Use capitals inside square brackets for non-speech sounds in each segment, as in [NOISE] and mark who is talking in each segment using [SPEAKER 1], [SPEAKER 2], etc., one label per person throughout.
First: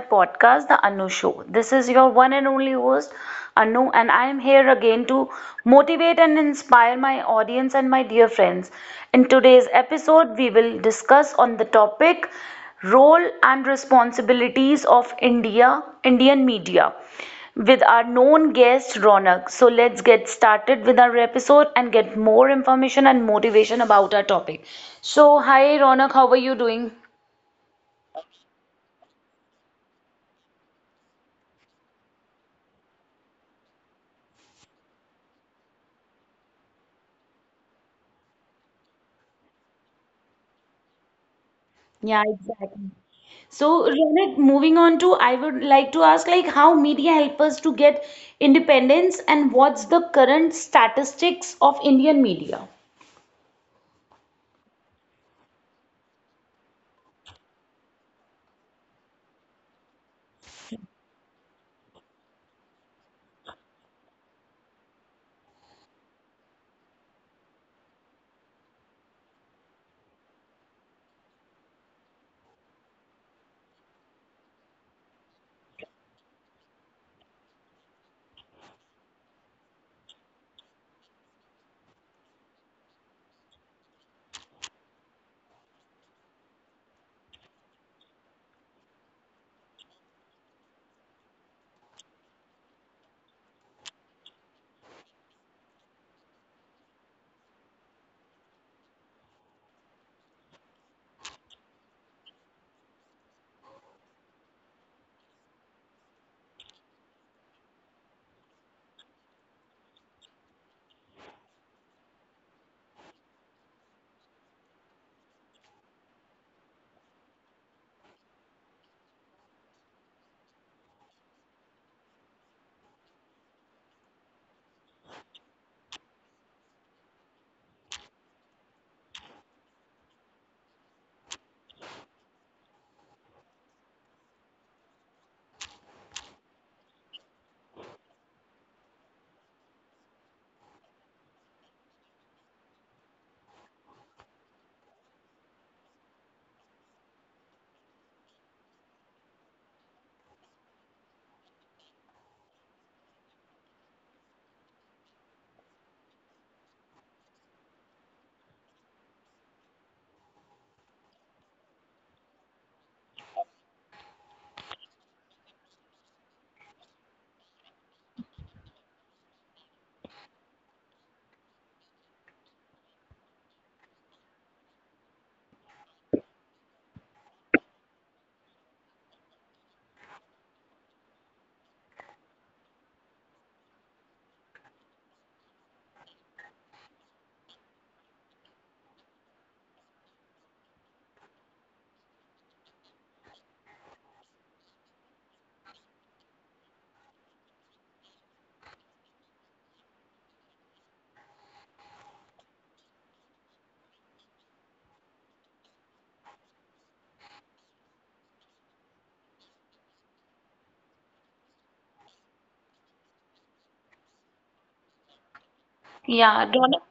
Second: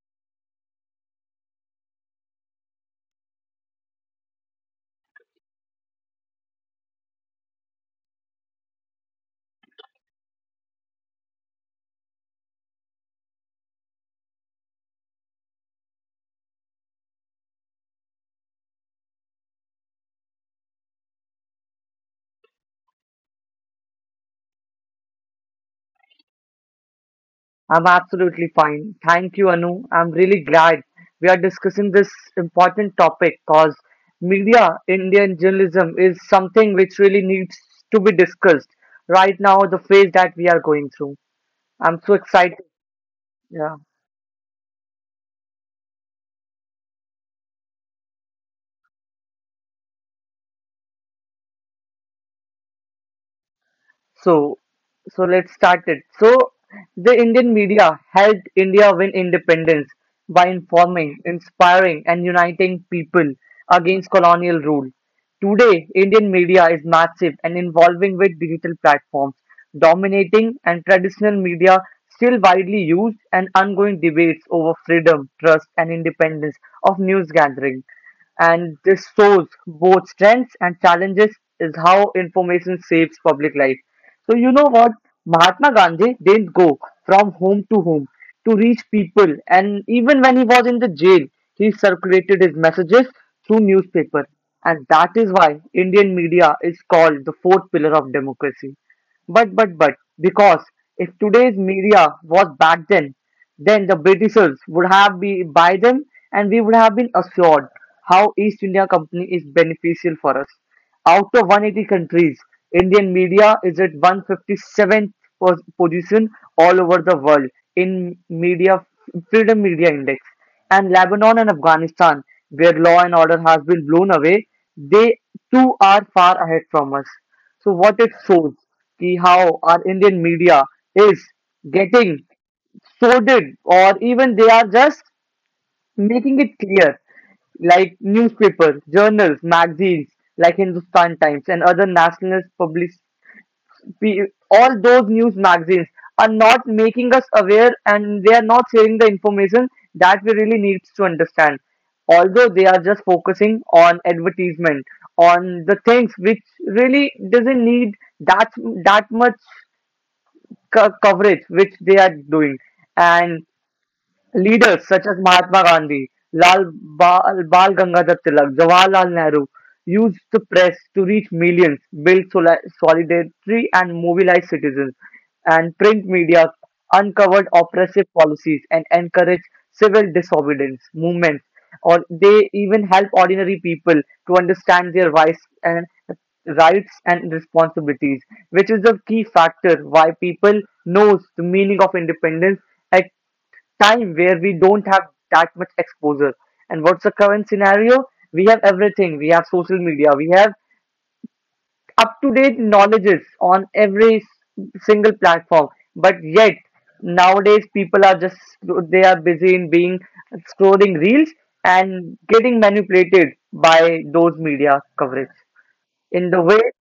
[SPEAKER 1] podcast, The Anu Show. This is your one and only host, Anu, and I am here again to motivate and inspire my audience and my dear friends. In today's episode, we will discuss on the topic role and responsibilities of India, Indian media with our known guest Ronak. So let's get started with our episode and get more information and motivation about our topic. So hi Ronak, how are you doing?
[SPEAKER 2] I'm absolutely fine. Thank you, Anu. I'm really glad we are discussing this important topic because media, Indian journalism is something which really needs to be discussed right now, the phase that we are going through. I'm so
[SPEAKER 1] Yeah,
[SPEAKER 2] excited.
[SPEAKER 1] exactly.
[SPEAKER 2] Yeah.
[SPEAKER 1] So, Ronak, moving on to, I would like to ask, like, how media help us to get independence, and what's the current statistics of Indian media?
[SPEAKER 2] So, so let's start it. So, the Indian media helped India win independence by informing, inspiring, and uniting people against colonial rule. Today, Indian media is massive and involving with digital platforms, dominating and traditional media still widely used and ongoing debates over freedom, trust, and independence of news gathering, and this shows both strengths and challenges is how information saves public life. So you know what? Mahatma Gandhi didn't go from home to home to reach people, and even when he was in the jail, he circulated his messages through newspaper, and that is why Indian media is called the fourth pillar of democracy. But because if today's media was back then the Britishers would have been by them, and we would have been assured how East India Company is beneficial for us. Out of 180 countries, Indian media is at 157th position all over the world in media Freedom Media Index. And Lebanon and Afghanistan, where law and order has been blown away, they too are far ahead from us. So what it shows ki how our Indian media is getting sorted, or even they are just making it clear, like newspapers, journals, magazines, like Hindustan Times and other nationalist public, pe- all those news magazines are not making us aware and they are not sharing the information that we really need to understand. Although they are just focusing on advertisement, on the things which really doesn't need that that much coverage which they are doing, and leaders such as Mahatma Gandhi, Bal Gangadhar Tilak, Jawaharlal Nehru used the press to reach millions, build solidarity and mobilize citizens, and print media uncovered oppressive policies and encouraged civil disobedience movements, or they even help ordinary people to understand their rights and responsibilities, which is the key factor why people knows the meaning of independence time where we don't have that much exposure. And what's the current scenario? We have everything. We have social media. We have up to date knowledges on every single platform. But yet nowadays people are just they are busy in being scrolling reels and getting manipulated by those media coverage. In the
[SPEAKER 1] Yeah,
[SPEAKER 2] way,
[SPEAKER 1] Ronak.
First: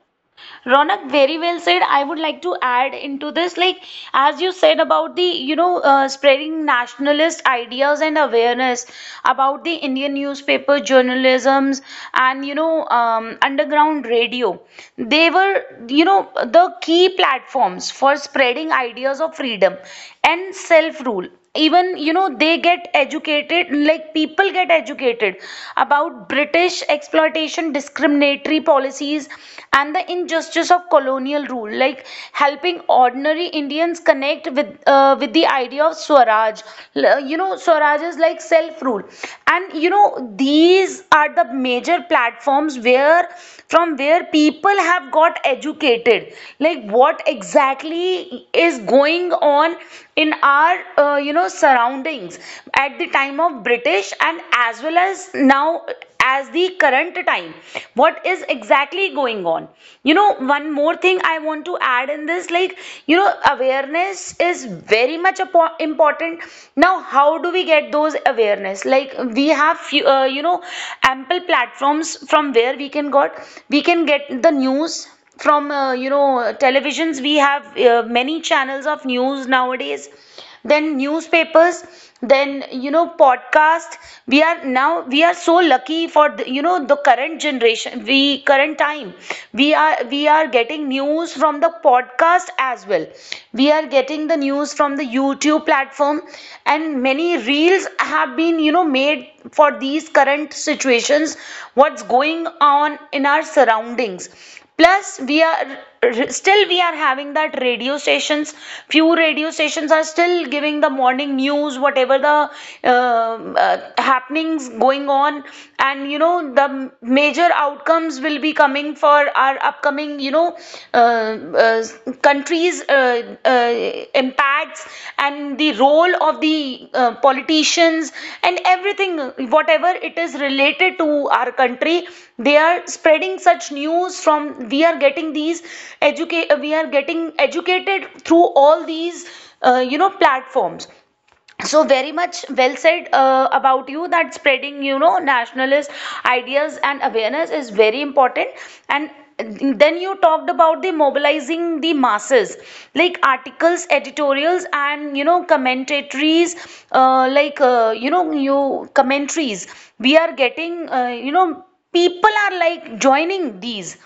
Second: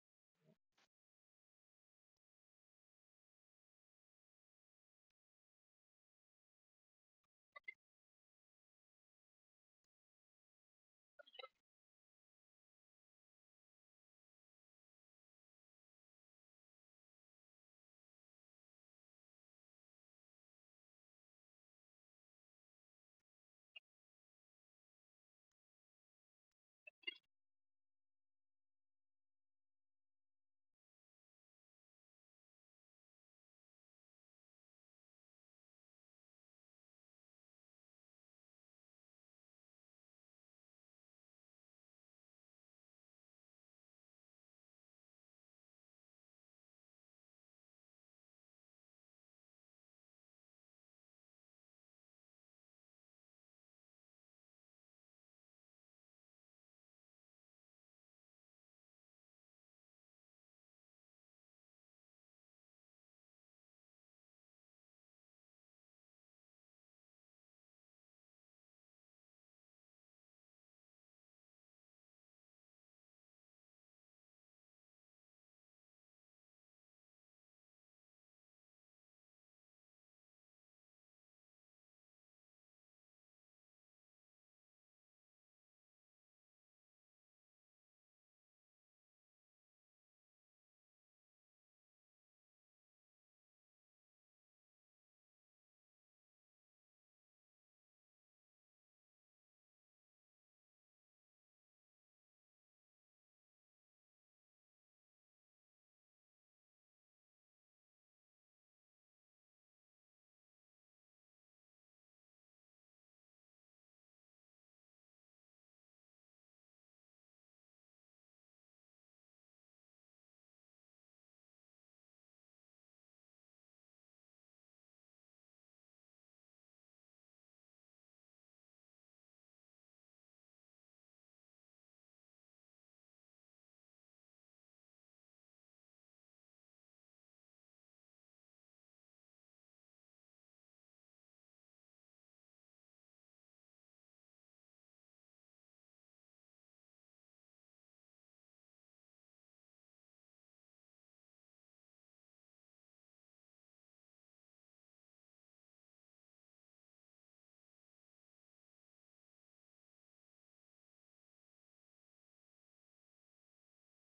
[SPEAKER 1] Ronak, very well said. I would like to add into this, like as you said about the, spreading nationalist ideas and awareness about the Indian newspaper journalisms and underground radio. They were, you know, the key platforms for spreading ideas of freedom and self-rule, even you know they get educated, like people get educated about british exploitation, discriminatory policies, and the injustice of colonial rule, like helping ordinary indians connect with the idea of swaraj. You know swaraj is like self rule, and you know these are the major platforms where from where people have got educated like what exactly is going on in our uh, surroundings at the time of british and as well as now, as the current time, what is exactly going on, you know. One more thing I want to add in this, like you know awareness is very much important. Now how do we get those awareness? Like we have few, you know ample platforms from where we can get the news from you know televisions. We have many channels of news nowadays, then newspapers, then you know podcast. We are so lucky for the, you know the current generation, we current time, we are getting news from the podcast as well. We are getting the news from the youtube platform, and many reels have been you know made for these current situations, what's going on in our surroundings. Plus we are still we are having that radio stations. Few radio stations are still giving the morning news, whatever the happenings going on, and you know the major outcomes will be coming for our upcoming you know uh, uh, countries, these impacts and the role of the politicians and everything, whatever it is related to our country, they are spreading such news from. We are getting these educate. We are getting educated through all these you know platforms. So very much well said about you, that spreading you know nationalist ideas and awareness is very important. And then you talked about the mobilizing the masses, like articles, editorials, and you know commentaries. Like you know you Commentaries, we are getting you know people are like joining these.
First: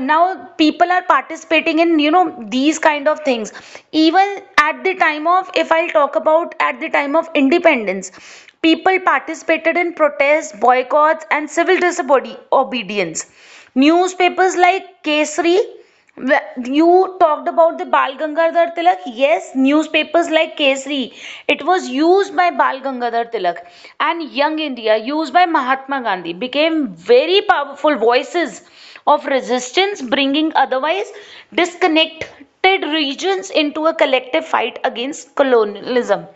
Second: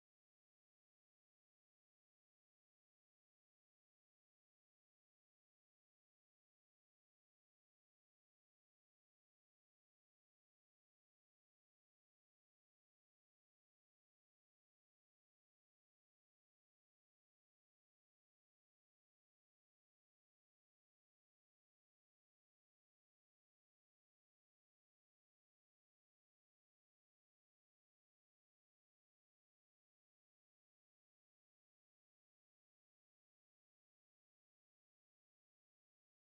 [SPEAKER 1] Now people are participating in you know these kind of things, even at the time of, if I'll talk about, at the time of independence people participated in protests, boycotts and civil disobedience. Newspapers like kesari, well, you talked about the Bal Gangadhar Tilak. Yes, newspapers like Kesari. It was used by Bal Gangadhar Tilak, and Young India, used by Mahatma Gandhi, became very powerful voices of resistance, bringing otherwise disconnected regions into a collective fight against colonialism.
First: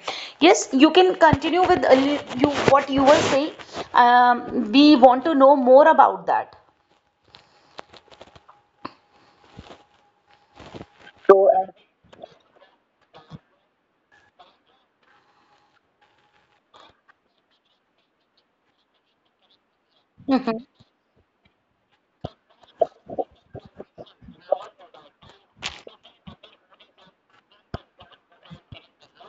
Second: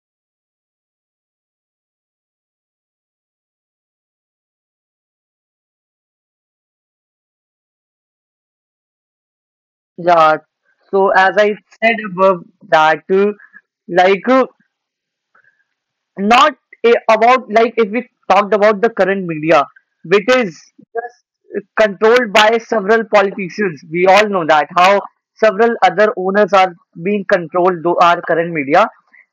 [SPEAKER 1] Yes, you can continue with a you what you were saying. We want to know more about that.
[SPEAKER 2] yeah. So as
[SPEAKER 1] So,
[SPEAKER 2] I said above that, like. uh, not about like if we talked about the current media, which is
[SPEAKER 1] mhm.
[SPEAKER 2] just controlled by several politicians. We all know that how several other owners are being controlled through our current media.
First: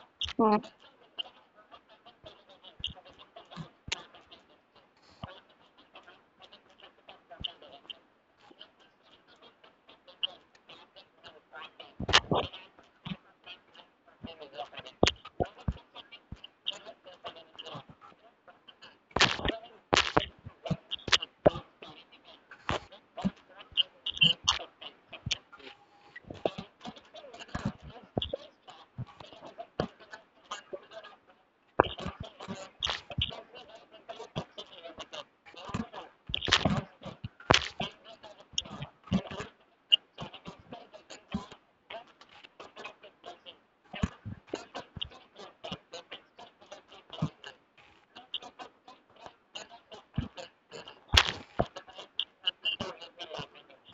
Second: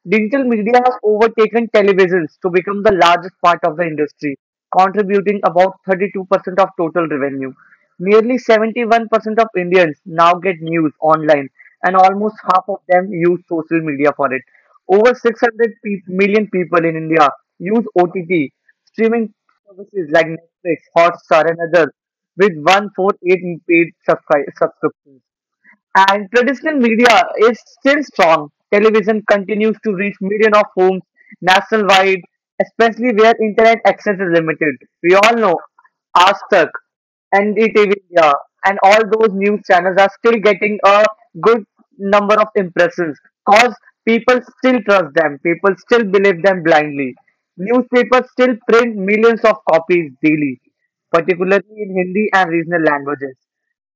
[SPEAKER 2] Digital
[SPEAKER 1] Mm.
[SPEAKER 2] media has overtaken televisions to become the largest part of the industry, contributing about 32% of total revenue. Nearly 71% of Indians now get news online, and almost half of them use social media for it. Over 600 million people in India use OTT streaming services like Netflix, Hotstar, and others, with 148 paid subscriptions. And traditional media is still strong. Television continues to reach millions of homes nationwide, especially where internet access is limited. We all know Aztec, NDTV India, and all those news channels are still getting a good number of impressions because people still trust them, people still believe them blindly. Newspapers still print millions of copies daily, particularly in Hindi and regional languages.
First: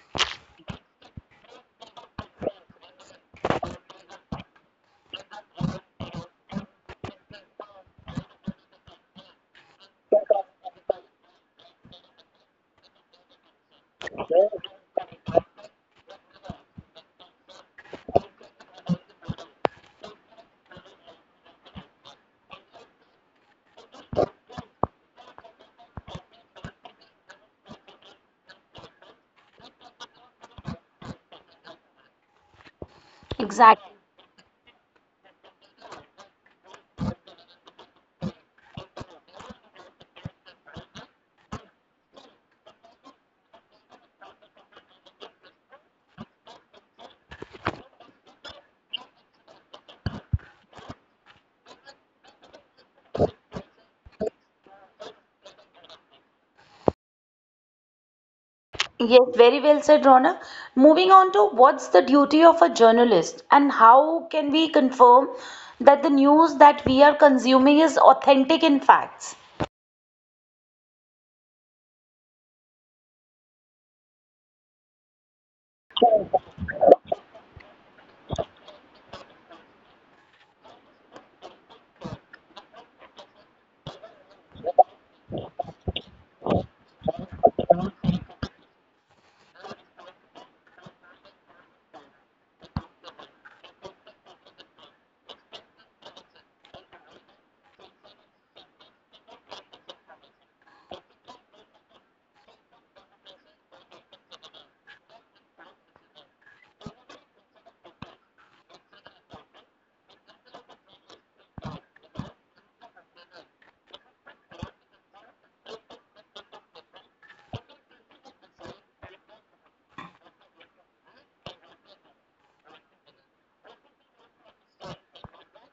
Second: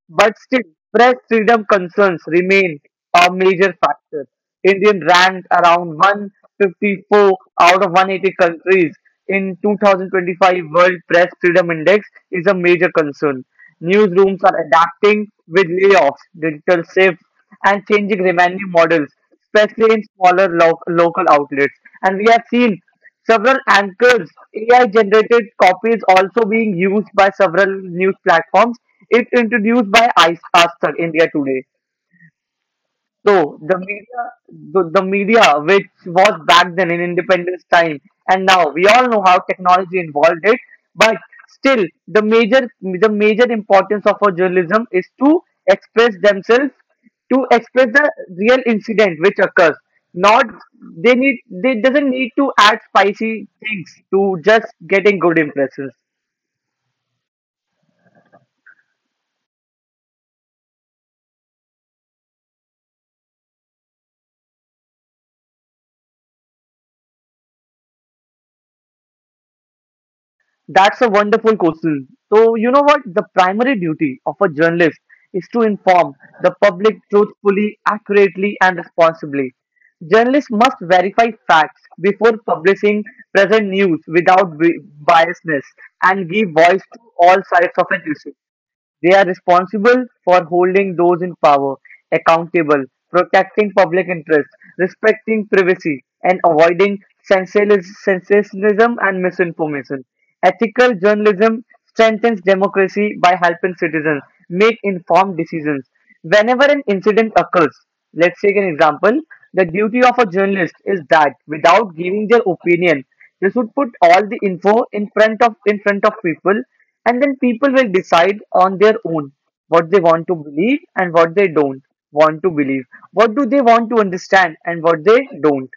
[SPEAKER 2] But still, press freedom concerns remain a major factor. Indian ranked around 154 out of 180 countries in 2025 World Press Freedom Index is a major concern. Newsrooms are adapting with layoffs, digital shifts, and changing revenue models, especially in smaller local outlets. And we have seen several anchors AI-generated copy is also being used by several news platforms. It introduced by Ice Aster India Today. So the
[SPEAKER 1] Exactly.
[SPEAKER 2] media, the media, which was back then in independence time, and now we all know how technology involved it. But still, the major importance of our journalism is to express themselves, to express the real incident which occurs. Not they need, they doesn't need to add spicy things to just getting good impressions.
[SPEAKER 1] Yes, very well said, Rona. Moving on to, what's the duty of a journalist and how can we confirm that the news that we are consuming is authentic in facts?
[SPEAKER 2] That's a wonderful question. So, you know what? The primary duty of a journalist is to inform the public truthfully, accurately, and responsibly. Journalists must verify facts before publishing present news without biasness and give voice to all sides of an issue. They are responsible for holding those in power accountable, protecting public interest, respecting privacy, and avoiding sensationalism and misinformation. Ethical journalism strengthens democracy by helping citizens make informed decisions. Whenever an incident occurs, let's take an example. The duty of a journalist is that without giving their opinion, they should put all the info in front of people and then people will decide on their own what they want to believe and what they don't want to believe. What do they want to understand and what they don't.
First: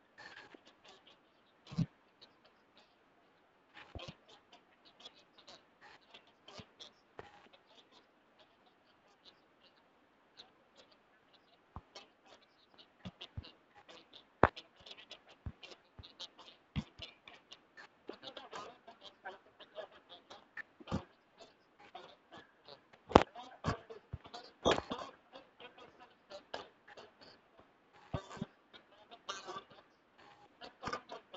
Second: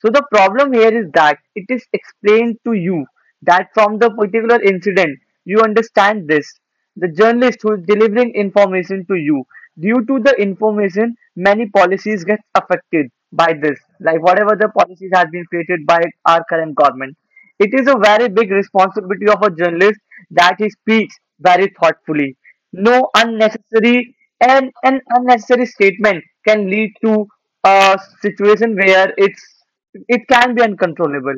[SPEAKER 2] So the problem here is that it is explained to you that from the particular incident, you understand this. The journalist who is delivering information to you, due to the information, many policies get affected by this. Like whatever the policies have been created by our current government. It is a very big responsibility of a journalist that he speaks very thoughtfully. No unnecessary and an unnecessary statement can lead to a situation where it can be uncontrollable.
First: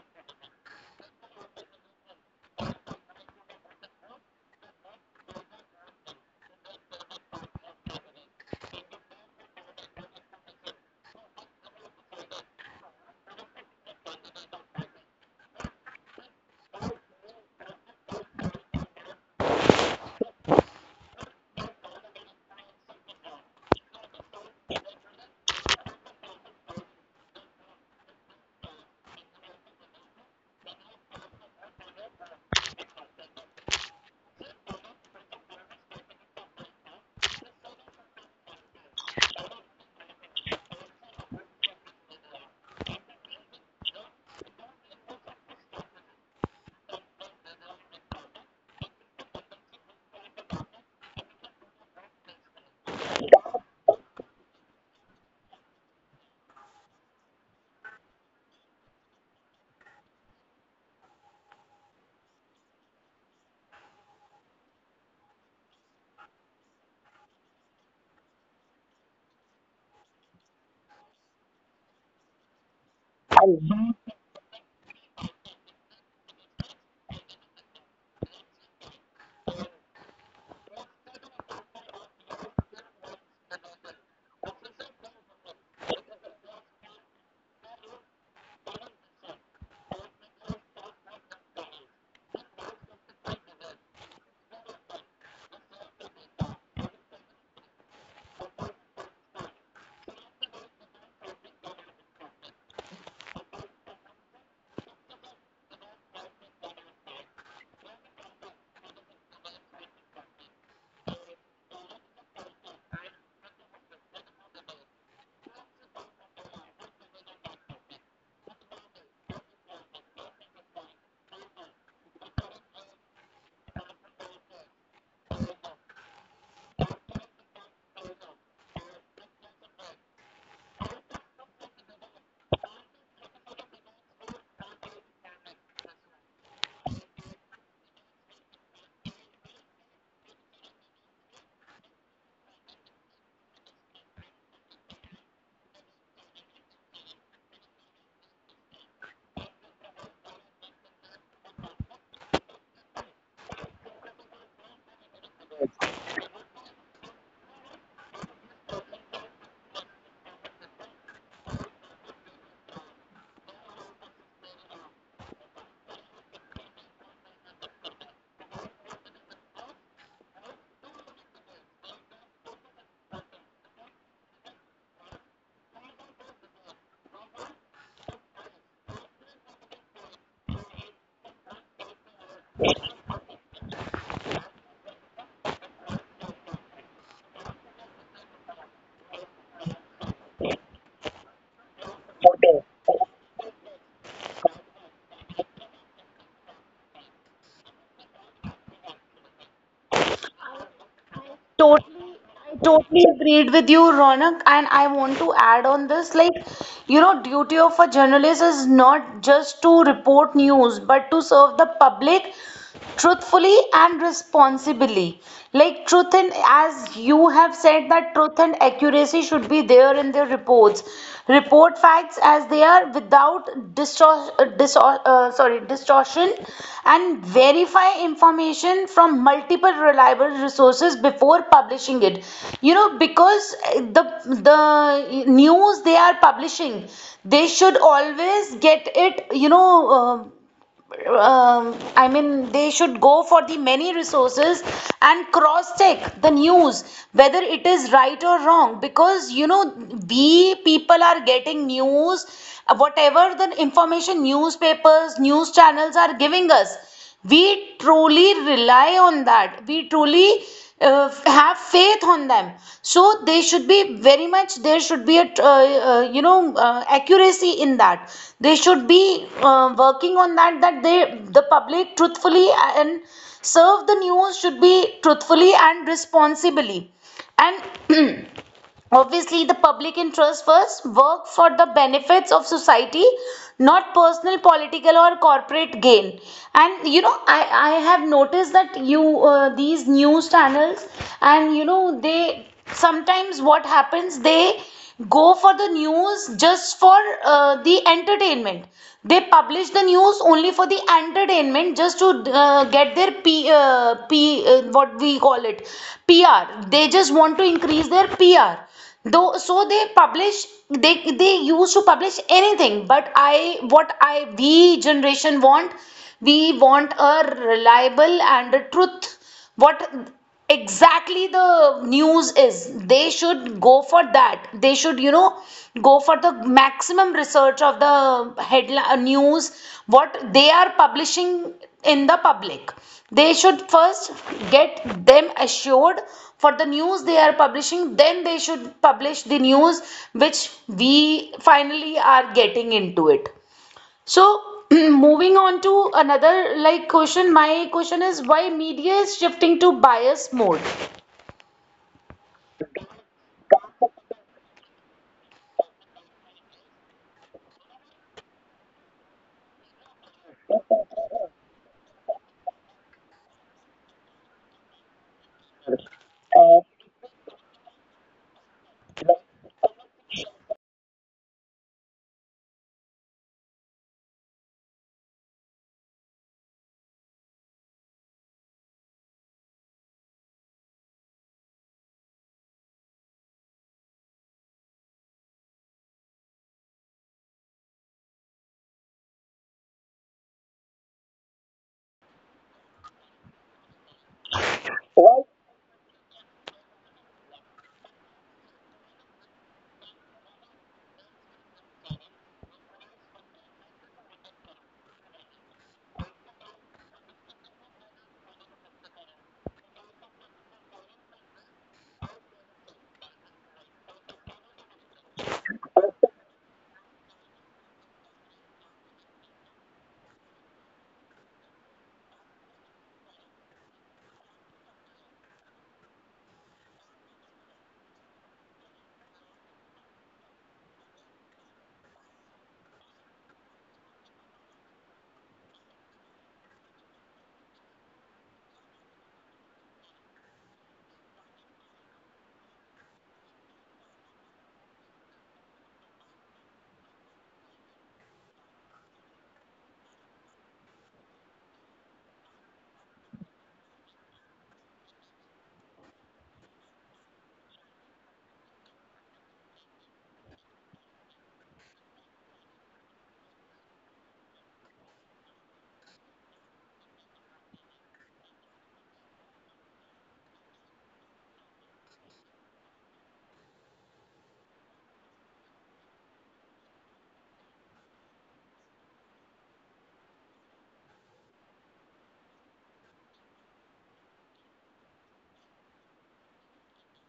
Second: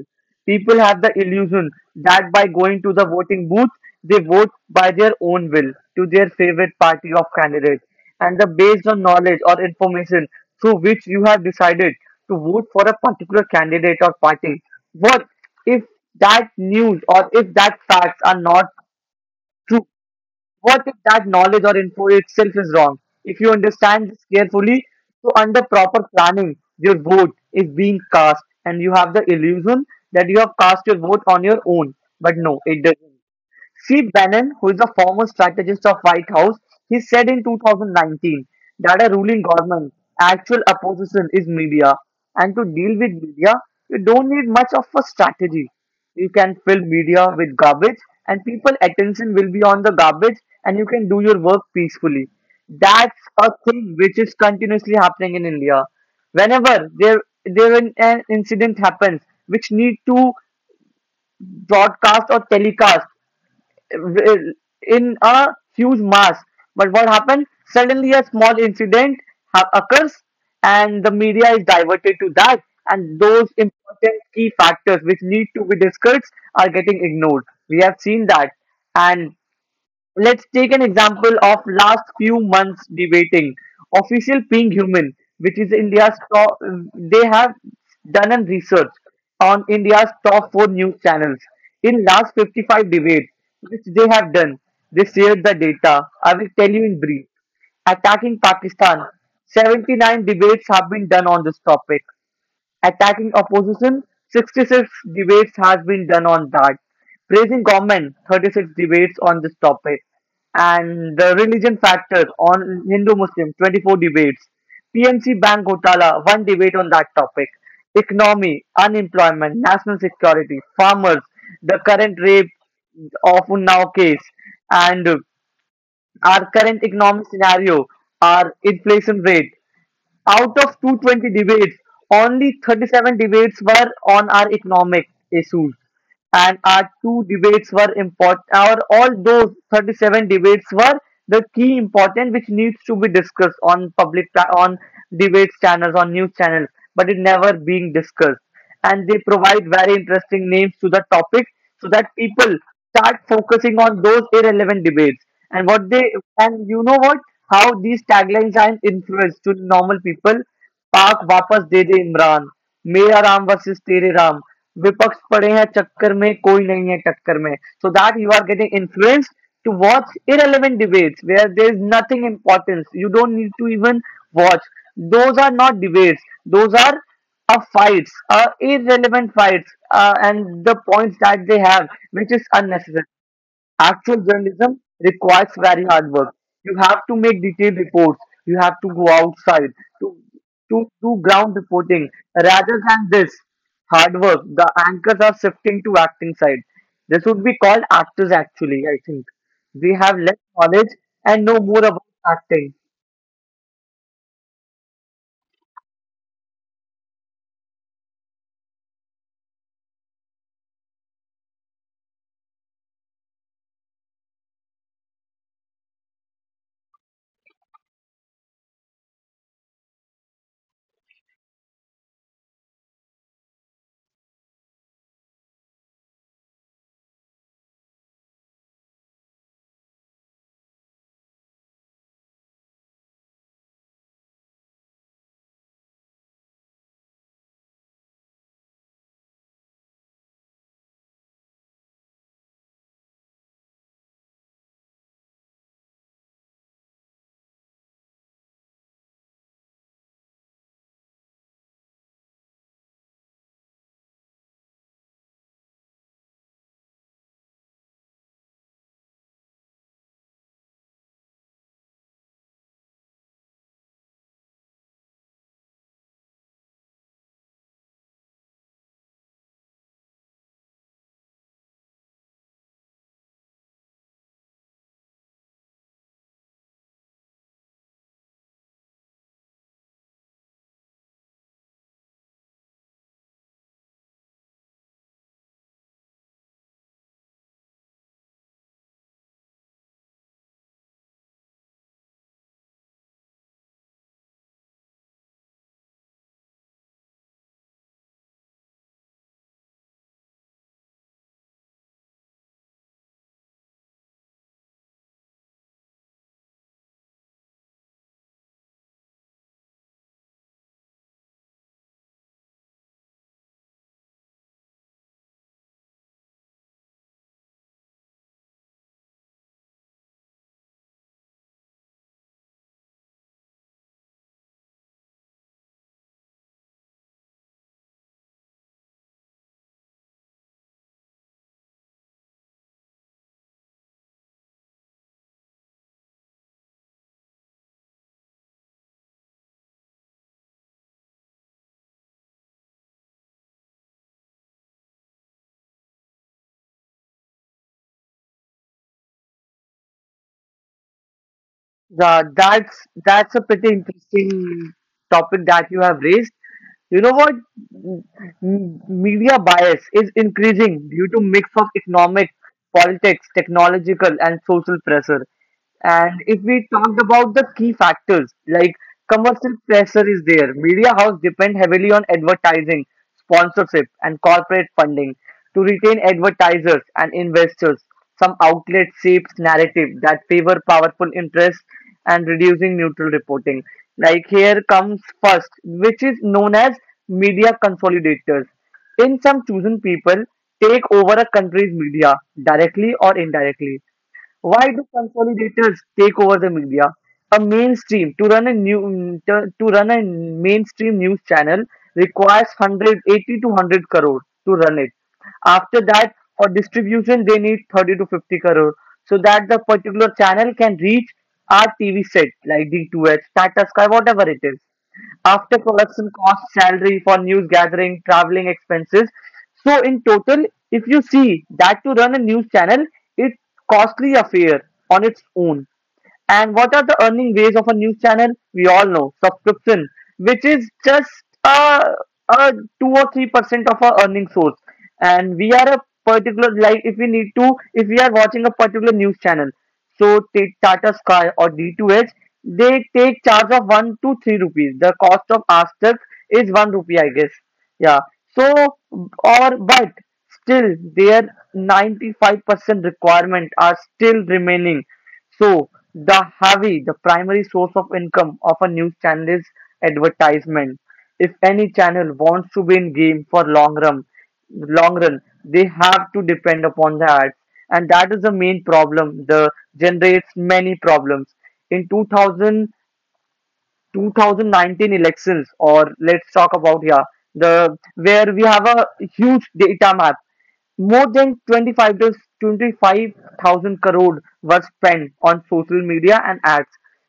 [SPEAKER 2] People have the illusion that by going to the voting booth, they vote by their own will to their favorite party of candidate, and the based on knowledge or information through which you have decided to vote for a particular candidate or party. What if that news or if that facts are not true? What if that knowledge or info itself is wrong? If you understand this carefully, so under proper planning, your vote is being cast and you have the illusion that you have cast your vote on your own. But no, it doesn't. Steve Bannon, who is a former strategist of White House, he said in 2019 that a ruling government actual opposition is media and to deal with media you don't need much of a strategy. You can fill media with garbage and people attention will be on the garbage and you can do your work peacefully. That's a thing which is continuously happening in India. Whenever an incident happens which need to broadcast or telecast in a huge mass. But what happened? Suddenly, a small incident occurs, and the media is diverted to that, and those important key factors which need to be discussed are getting ignored. We have seen that, and let's take an example of last few months debating official being human, which is India's top. They have done a research on India's top four news channels in last 55 debates, which they have done. They shared the data. I will tell you in brief. Attacking Pakistan, 79 debates have been done on this topic. Attacking opposition, 66 debates has been done on that. Praising government, 36 debates on this topic. And the religion factor on Hindu-Muslim, 24 debates. PMC Bank Gotala, one debate on that topic. Economy, unemployment, national security, farmers, the current rape of Unnao case, and our current economic scenario, our inflation rate, out of 220 debates, only 37 debates were on our economic issues, and our two debates were important. Our all those 37 debates were the key important which needs to be discussed on public, on debates channels, on news channels, but it never being discussed and they provide very interesting names to the topic so that people start focusing on those irrelevant debates and what they and you know what how these taglines are an influence to normal people. पाक वापस दे दे इमरान. मेरा Ram versus तेरे राम. विपक्ष पड़े हैं चक्कर में कोई नहीं है टक्कर में. So that you are getting influence to watch irrelevant debates where there is nothing importance you don't need to even watch. Those are not debates. Those are fights, irrelevant fights, and the points that they have, which is unnecessary. Actual journalism requires very hard work. You have to make detailed reports. You have to go outside to to do ground reporting rather than this hard work. The anchors are shifting to acting side. This would be called actors actually. I think we have less knowledge and know more
[SPEAKER 1] Totally,
[SPEAKER 2] about
[SPEAKER 1] I
[SPEAKER 2] acting.
[SPEAKER 1] totally agreed with you, Ronak, and I want to add on this. Like, you know, duty of a journalist is not just to report news, but to serve the public truthfully and responsibly, like truth, and as you have said that truth and accuracy should be there in their reports, report facts as they are without distor- distor- sorry distortion, and verify information from multiple reliable resources before publishing it. You know because the news they are publishing, they should always get it you know I mean, they should go for the many resources and cross check the news whether it is right or wrong. Because you know, we people are getting news, whatever the information newspapers, news channels are giving us, we truly rely on that. We truly have faith on them. So they should be very much, there should be a you know accuracy in that. They should be working on that, that they the public truthfully, and serve the news should be truthfully and responsibly, and [CLEARS THROAT] obviously, the public interest first, work for the benefits of society, not personal, political, or corporate gain. And you know, I have noticed that you these news channels, and you know, they sometimes what happens, they go for the news just for the entertainment. They publish the news only for the entertainment, just to get their P, P what we call it, PR. They just want to increase their PR. Though, so they publish they used to publish anything. But I what I we generation want, we want a reliable and a truth, what exactly the news is. They should go for that. They should you know go for the maximum research of the headline news, what they are publishing in the public. They should first get them assured for the news they are publishing, then they should publish the news which we finally are getting into it. So, [CLEARS THROAT] moving on to another like question, my question is, why media is shifting to bias mode?
[SPEAKER 2] That's a pretty interesting topic that you have raised. You know what? Media bias is increasing due to mix of economic, politics, technological, and social pressure. And if we talked about the key factors, like commercial pressure is there. Media house depend heavily on advertising, sponsorship, and corporate funding to retain advertisers and investors. Some outlet shapes narrative that favor powerful interests and reducing neutral reporting. Like here comes first, which is known as media consolidators. In some chosen people, take over a country's media directly or indirectly. Why do consolidators take over the media? A mainstream to run a new mm, To run a mainstream news channel requires 180 to 100 crore to run it. After that, for distribution, they need 30 to 50 crore so that the particular channel can reach our TV set like D2H, Tata Sky, whatever it is, after production cost, salary for news gathering, traveling expenses. So in total, if you see that to run a news channel, it. Costly affair on its own. And what are the earning ways of a news channel? We all know subscription, which is just a, a 2 or 3% of our earning source. And we are a particular, like if we need to, if we are watching a particular news channel. So Tata Sky or D2H, they take charge of one to three rupees. The cost of Aztec is one rupee, I guess. Yeah. So or but still their 95% requirement are still remaining. So the heavy, the primary source of income of a news channel is advertisement. If any channel wants to be in game for long run, long run, they have to depend upon the ads, and that is the main problem the generates many problems in 2000 2019 elections, or let's talk about here, the where we have a huge data map, more than 25 to 25,000 crore was spent on social media and ads.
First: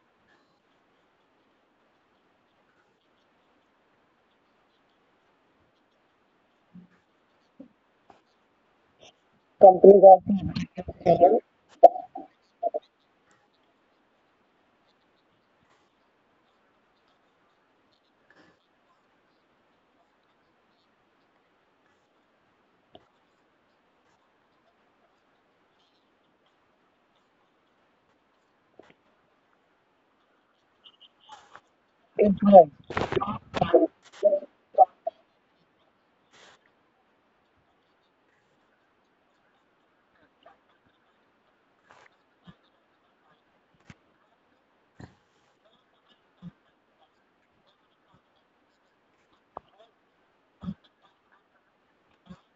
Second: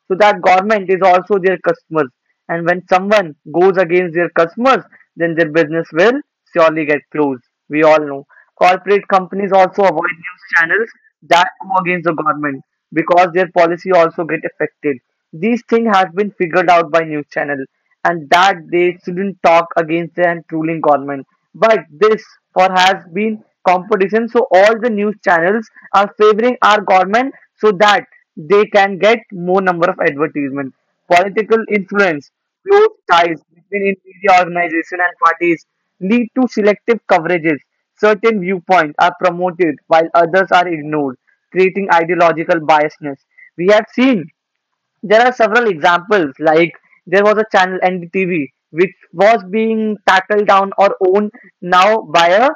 [SPEAKER 2] So that government is also their customers. And when someone goes against their customers, then their business will surely get closed. We all know. Corporate companies also avoid news
[SPEAKER 1] Companies
[SPEAKER 2] channels that go against the government because their policy also get affected. These things have been figured out by news channel and that they shouldn't talk against an ruling government. But this for has been competition, so all the news channels are favoring our government so that they can get more number of advertisement. Political influence, close
[SPEAKER 1] are.
[SPEAKER 2] ties between media organization and parties lead to selective coverages. Certain viewpoints are promoted while others are ignored, creating ideological biasness. We have seen there are several examples, like there was a channel NDTV which was being tackled down or owned now by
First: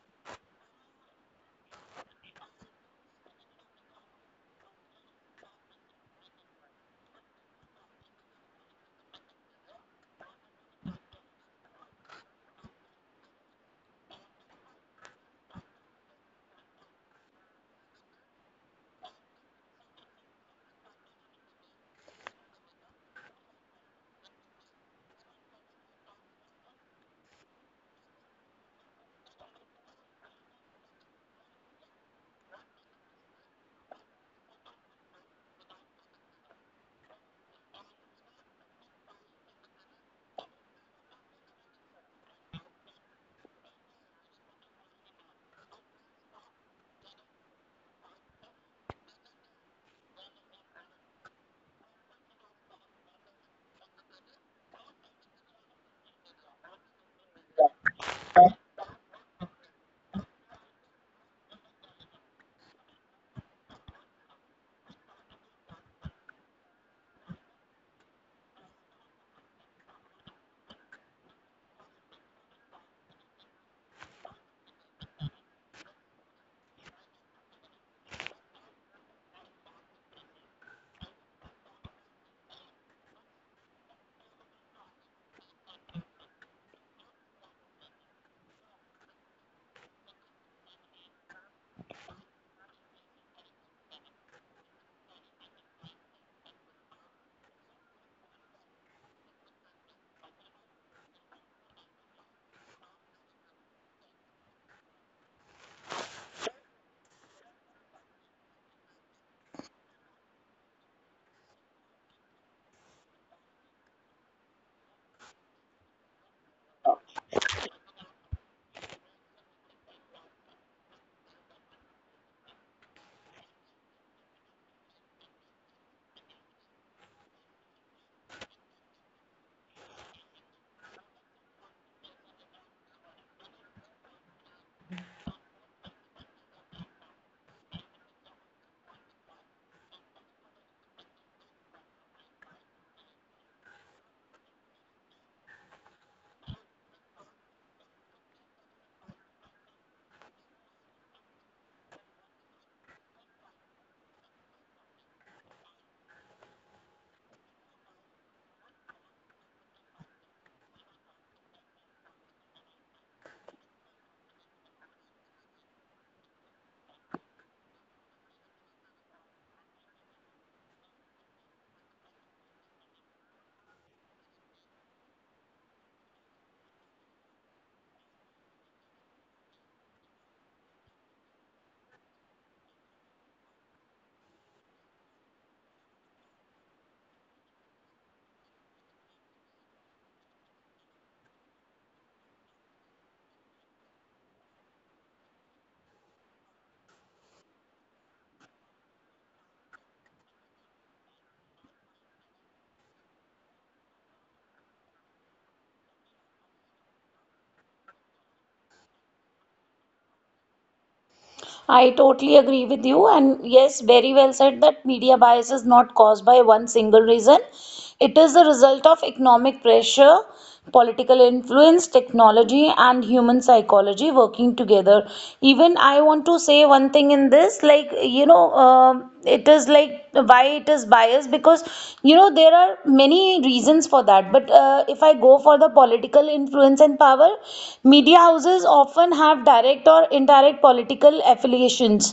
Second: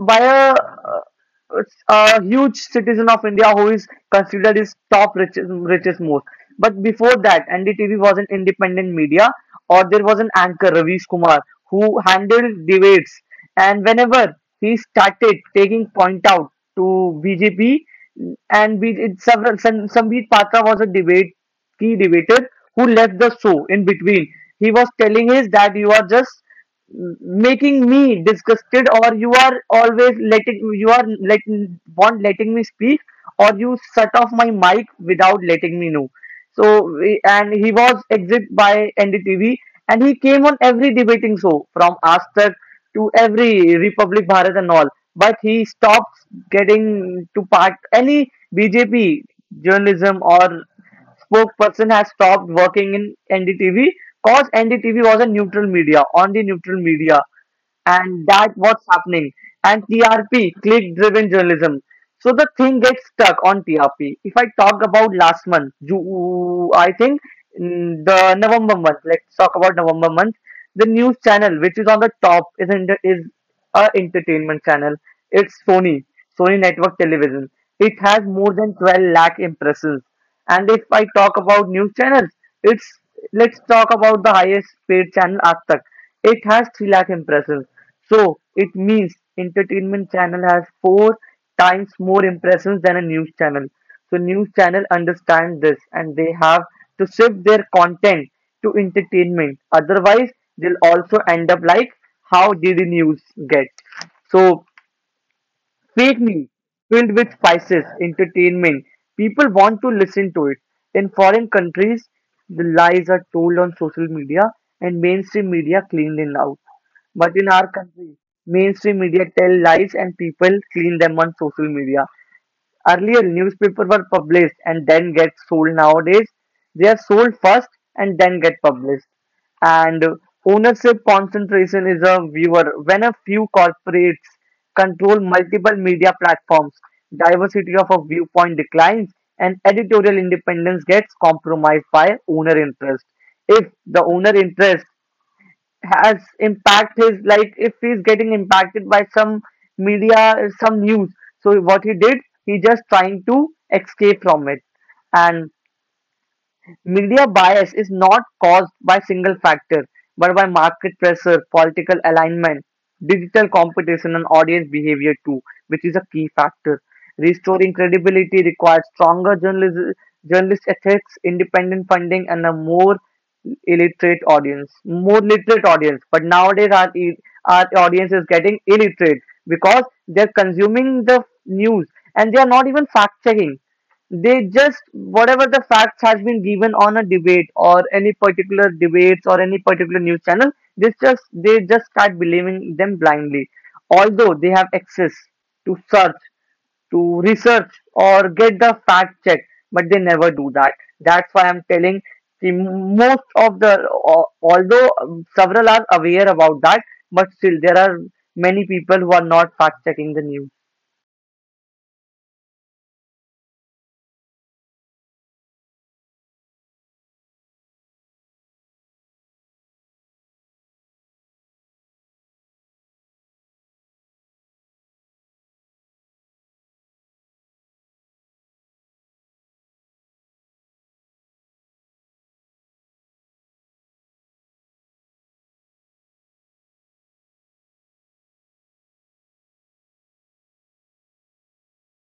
[SPEAKER 2] by a, uh, a huge citizen of India who is considered his top richest, richest most. But before that, NDTV was an independent media, or there was an anchor, Ravish Kumar, who handled debates. And whenever he started taking point out to BJP, and be, it, several, Sambit Patra was a debate key debater who left the show in between. He was telling us that you are just making me disgusted, or you are always letting, you are let won't letting me speak, or you shut off my mic without letting me know. So and he was exit by NDTV, and he came on every debating show from Astar to every Republic Bharat and all, but he stopped getting to part any BJP journalism or spokesperson has stopped working in NDTV because NDTV was a neutral media on the neutral media. And that what's happening, and TRP click driven journalism. So the thing gets stuck on TRP. If I talk about last month, you, I think the November month, let's talk about November month. The news channel which is on the top is in the, is a entertainment channel. It's Sony network television. It has more than 12 lakh impressions. And if I talk about news channels, it's, let's talk about the highest paid channel Aaj Tak. It has 3 lakh impressions. So it means entertainment channel has four times more impressions than a news channel. So news channel understand this and they have to shift their content to entertainment. Otherwise, they'll also end up like how did the news get? So fake news filled with spices, entertainment. People want to listen to it. In foreign countries, the lies are told on social media and mainstream media cleaned it out. But in our country, mainstream media tell lies and people clean them on social media. Earlier newspapers were published and then get sold. Nowadays they are sold first and then get published. And ownership concentration is a viewer when a few corporates control multiple media platforms, diversity of a viewpoint declines and editorial independence gets compromised by owner interest. If the owner interest has impact his, like if he's getting impacted by some media, some news, so what he did, he just trying to escape from it. And media bias is not caused by single factor, but by market pressure, political alignment, digital competition, and audience behavior too, which is a key factor. Restoring credibility requires stronger journalism, journalist ethics, independent funding, and a more illiterate audience, more literate audience. But nowadays, our audience is getting illiterate because they're consuming the news and they are not even fact checking. They just, whatever the facts has been given on a debate or any particular debates or any particular news channel, they just start believing them blindly. Although they have access to search, to research or get the fact check, but they never do that. That's why I'm telling the most of the although several are aware about that, but still there are many people who are not fact checking the news.
[SPEAKER 1] I totally agree with you. And yes, very well said, that media bias is not caused by one single reason. It is the result of economic pressure, political influence, technology, and human psychology working together. Even I want to say one thing in this, like, you know, it is like why it is biased, because, you know, there are many reasons for that. But if I go for the political influence and power, media houses often have direct or indirect political affiliations.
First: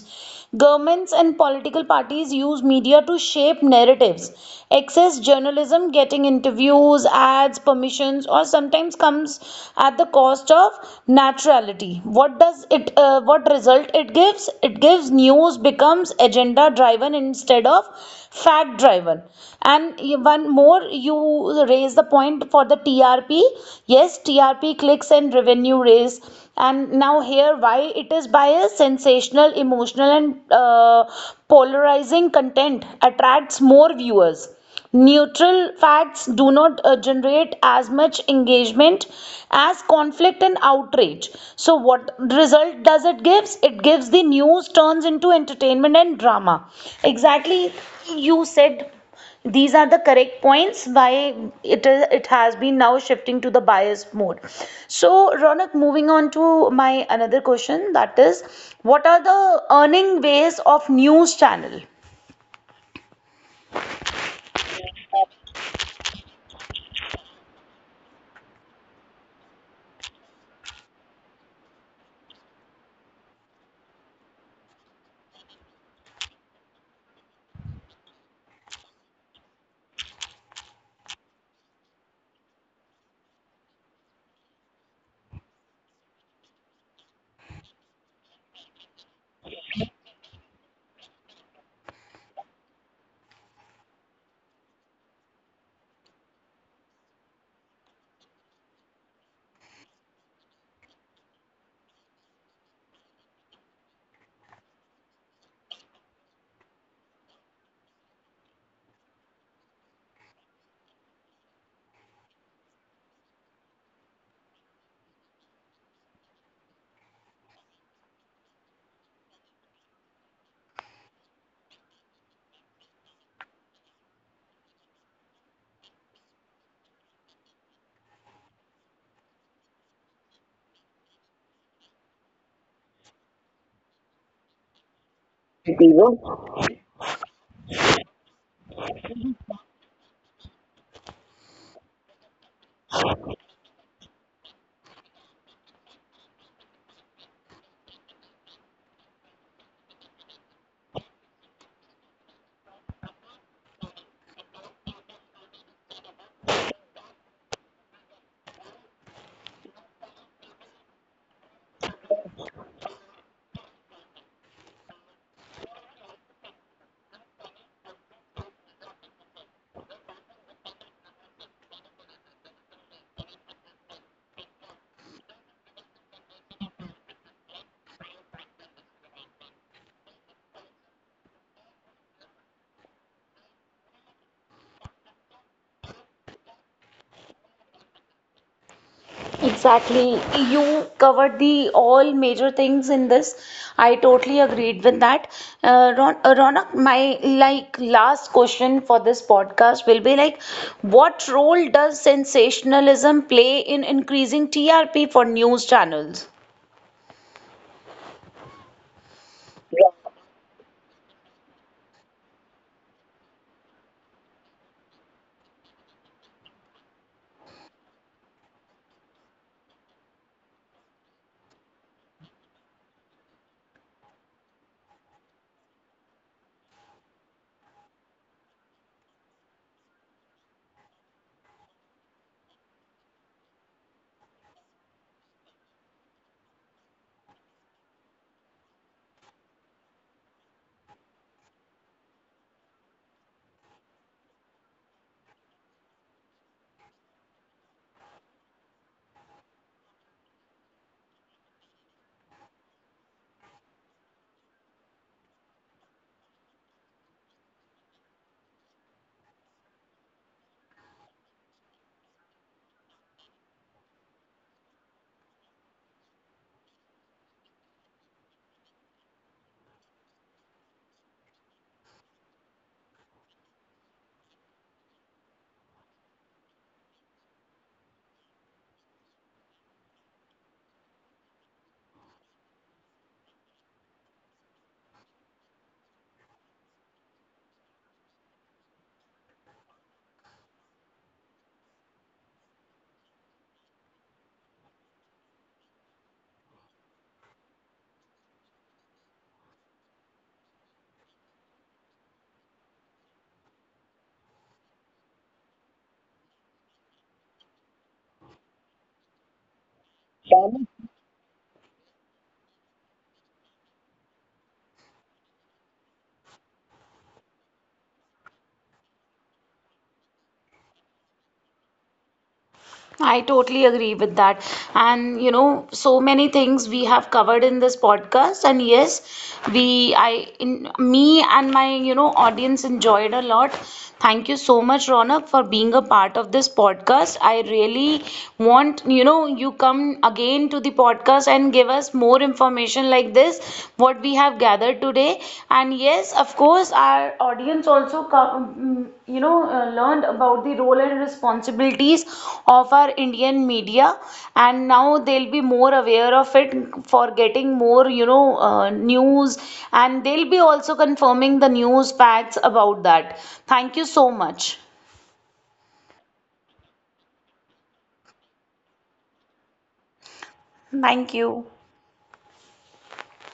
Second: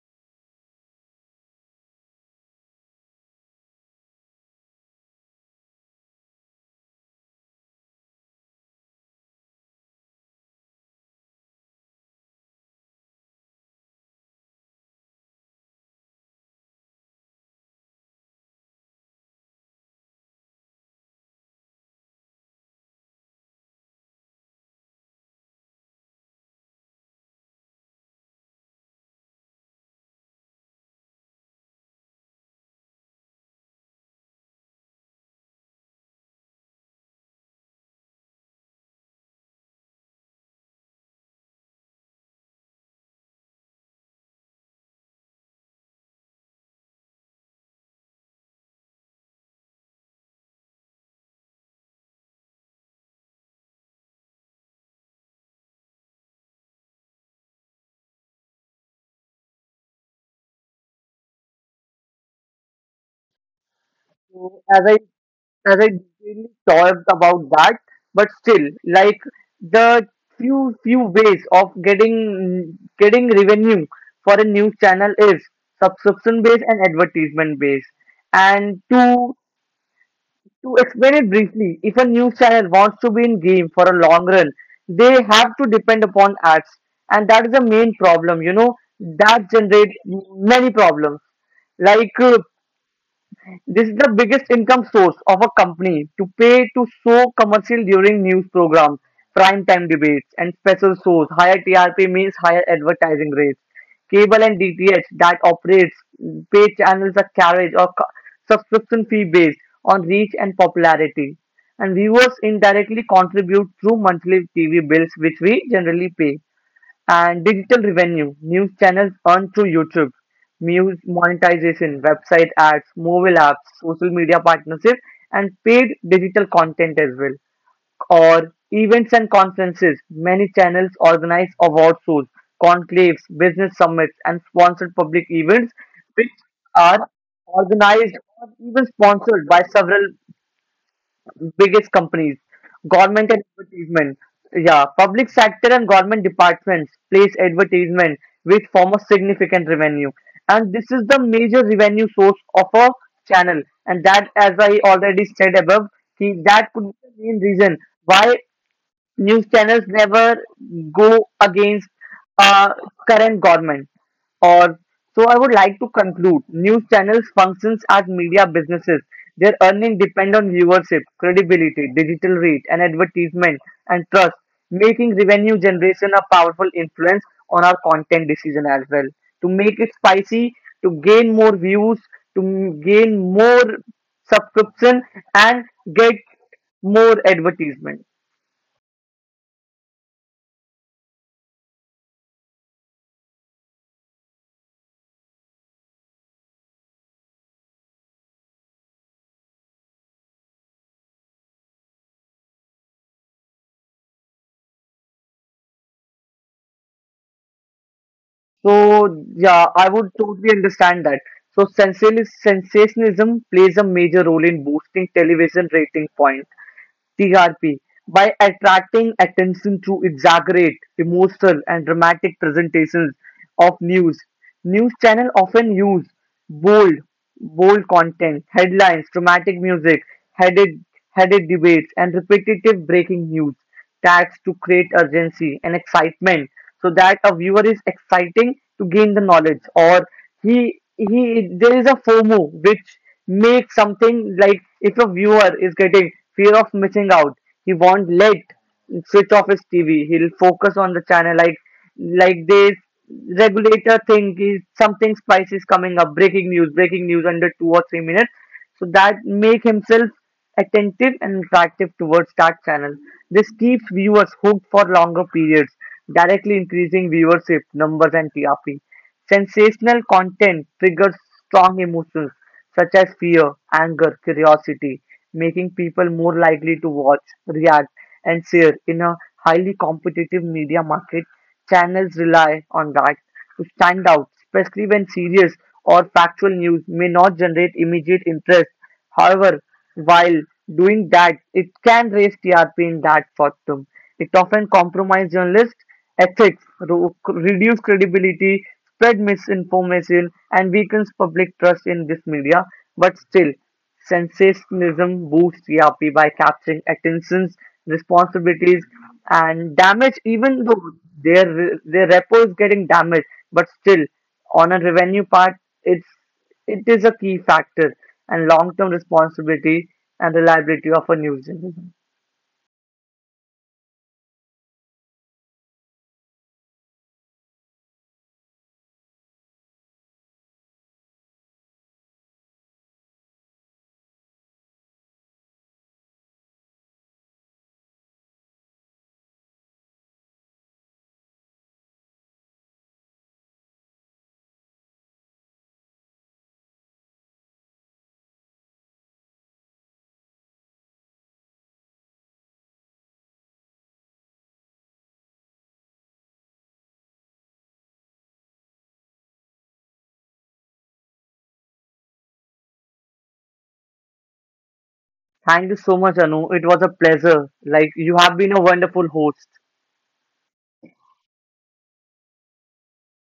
[SPEAKER 1] Governments and political parties use media to shape narratives. Excess journalism, getting interviews, ads, permissions, or sometimes comes at the cost of naturality. What does it? What result it gives? It gives news becomes agenda driven instead of Fat driven. And one more, you raise the point for the trp. Yes, trp clicks and revenue raise. And now here why it is biased, sensational, emotional, and polarizing content attracts more viewers. Neutral facts do not generate as much engagement as conflict and outrage. So, what result does it gives? It gives the news turns into entertainment and drama. Exactly, you said these are the correct points why it has been now shifting to the biased mode. So, Ronak, moving on to my another question, that is, what are the earning ways of news channel?
[SPEAKER 2] So as I really talked about that, but still, like the few ways of getting revenue for a news channel is subscription based and advertisement based. And to explain it briefly, if a news channel wants to be in game for a long run, they have to depend upon ads, and that is the main problem. You know that generates many problems like this is the biggest income source of a company to pay to show commercial during news programs, prime time debates, and special shows. Higher TRP means higher advertising rates. Cable and DTH that operates pay channels are carriage or subscription fee based on reach and popularity. And viewers indirectly contribute through monthly TV bills, which we generally pay, and digital revenue, news channels earn through YouTube, news monetization, website ads, mobile apps, social media partnerships, and paid digital content as well. Or events and conferences, many channels organize award shows, conclaves, business summits, and sponsored public events, which are organized or even sponsored by several biggest companies, government and advertisement. Yeah, public sector and government departments place advertisement with form of significant revenue, and this is the major revenue source of a channel. And that, as I already said above, that could be the main reason why news channels never go against uh, current government. Or so I would like to conclude. News channels functions as media businesses. Their earning depend on viewership, credibility, digital reach, and advertisement and trust, making revenue generation a powerful influence on our content decision as well. To make it spicy, to gain more views, to gain more subscription, and get more advertisement.
[SPEAKER 1] Exactly. You covered the all major things in this. I totally agreed with that. Ronak, my like last question for this podcast will be like, what role does sensationalism play in increasing TRP for news channels?
[SPEAKER 2] So yeah, I would totally understand that. So sensationalism plays a major role in boosting television rating point (TRP) by attracting attention through exaggerate, emotional, and dramatic presentations of news. News channels often use bold, bold content, headlines, dramatic music, headed, headed debates, and repetitive breaking news tags to create urgency and excitement so that a viewer is exciting to gain the knowledge, or he there is a FOMO which makes something like if a viewer is getting fear of missing out, he won't let switch off his TV. He'll focus on the channel like they regulator thing is something spicy is coming up, breaking news under 2 or 3 minutes. So that make himself attentive and attractive towards that channel. This keeps viewers hooked for longer periods, directly increasing viewership numbers and TRP. Sensational content triggers strong emotions such as fear, anger, curiosity, making people more likely to watch, react, and share in a highly competitive media market. Channels rely on that to stand out, especially when serious or factual news may not generate immediate interest. However, while doing that, it can raise TRP in that fortum. It often compromises journalists' ethics, reduce credibility, spread misinformation, and weakens public trust in this media. But still, sensationalism boosts Yuppie by capturing attention's responsibilities and damage, even though their their repo is getting damaged, but still on a revenue part, it's it is a key factor and long term responsibility and reliability of a news journalism.
[SPEAKER 1] I totally agree with that. And you know, so many things we have covered in this podcast. And yes, in me and my, you know, audience enjoyed a lot. Thank you so much, Ronak, for being a part of this podcast. I really want, you know, you come again to the podcast and give us more information like this, what we have gathered today. And yes, of course, our audience also, you know, learned about the role and responsibilities of our Indian media. And now they'll be more aware of it for getting more, you know, news. And they'll be also confirming the news facts about that. Thank you so much.
[SPEAKER 2] Thank you so much, Anu. It was a pleasure. Like you have been a wonderful host.
[SPEAKER 1] Thank you.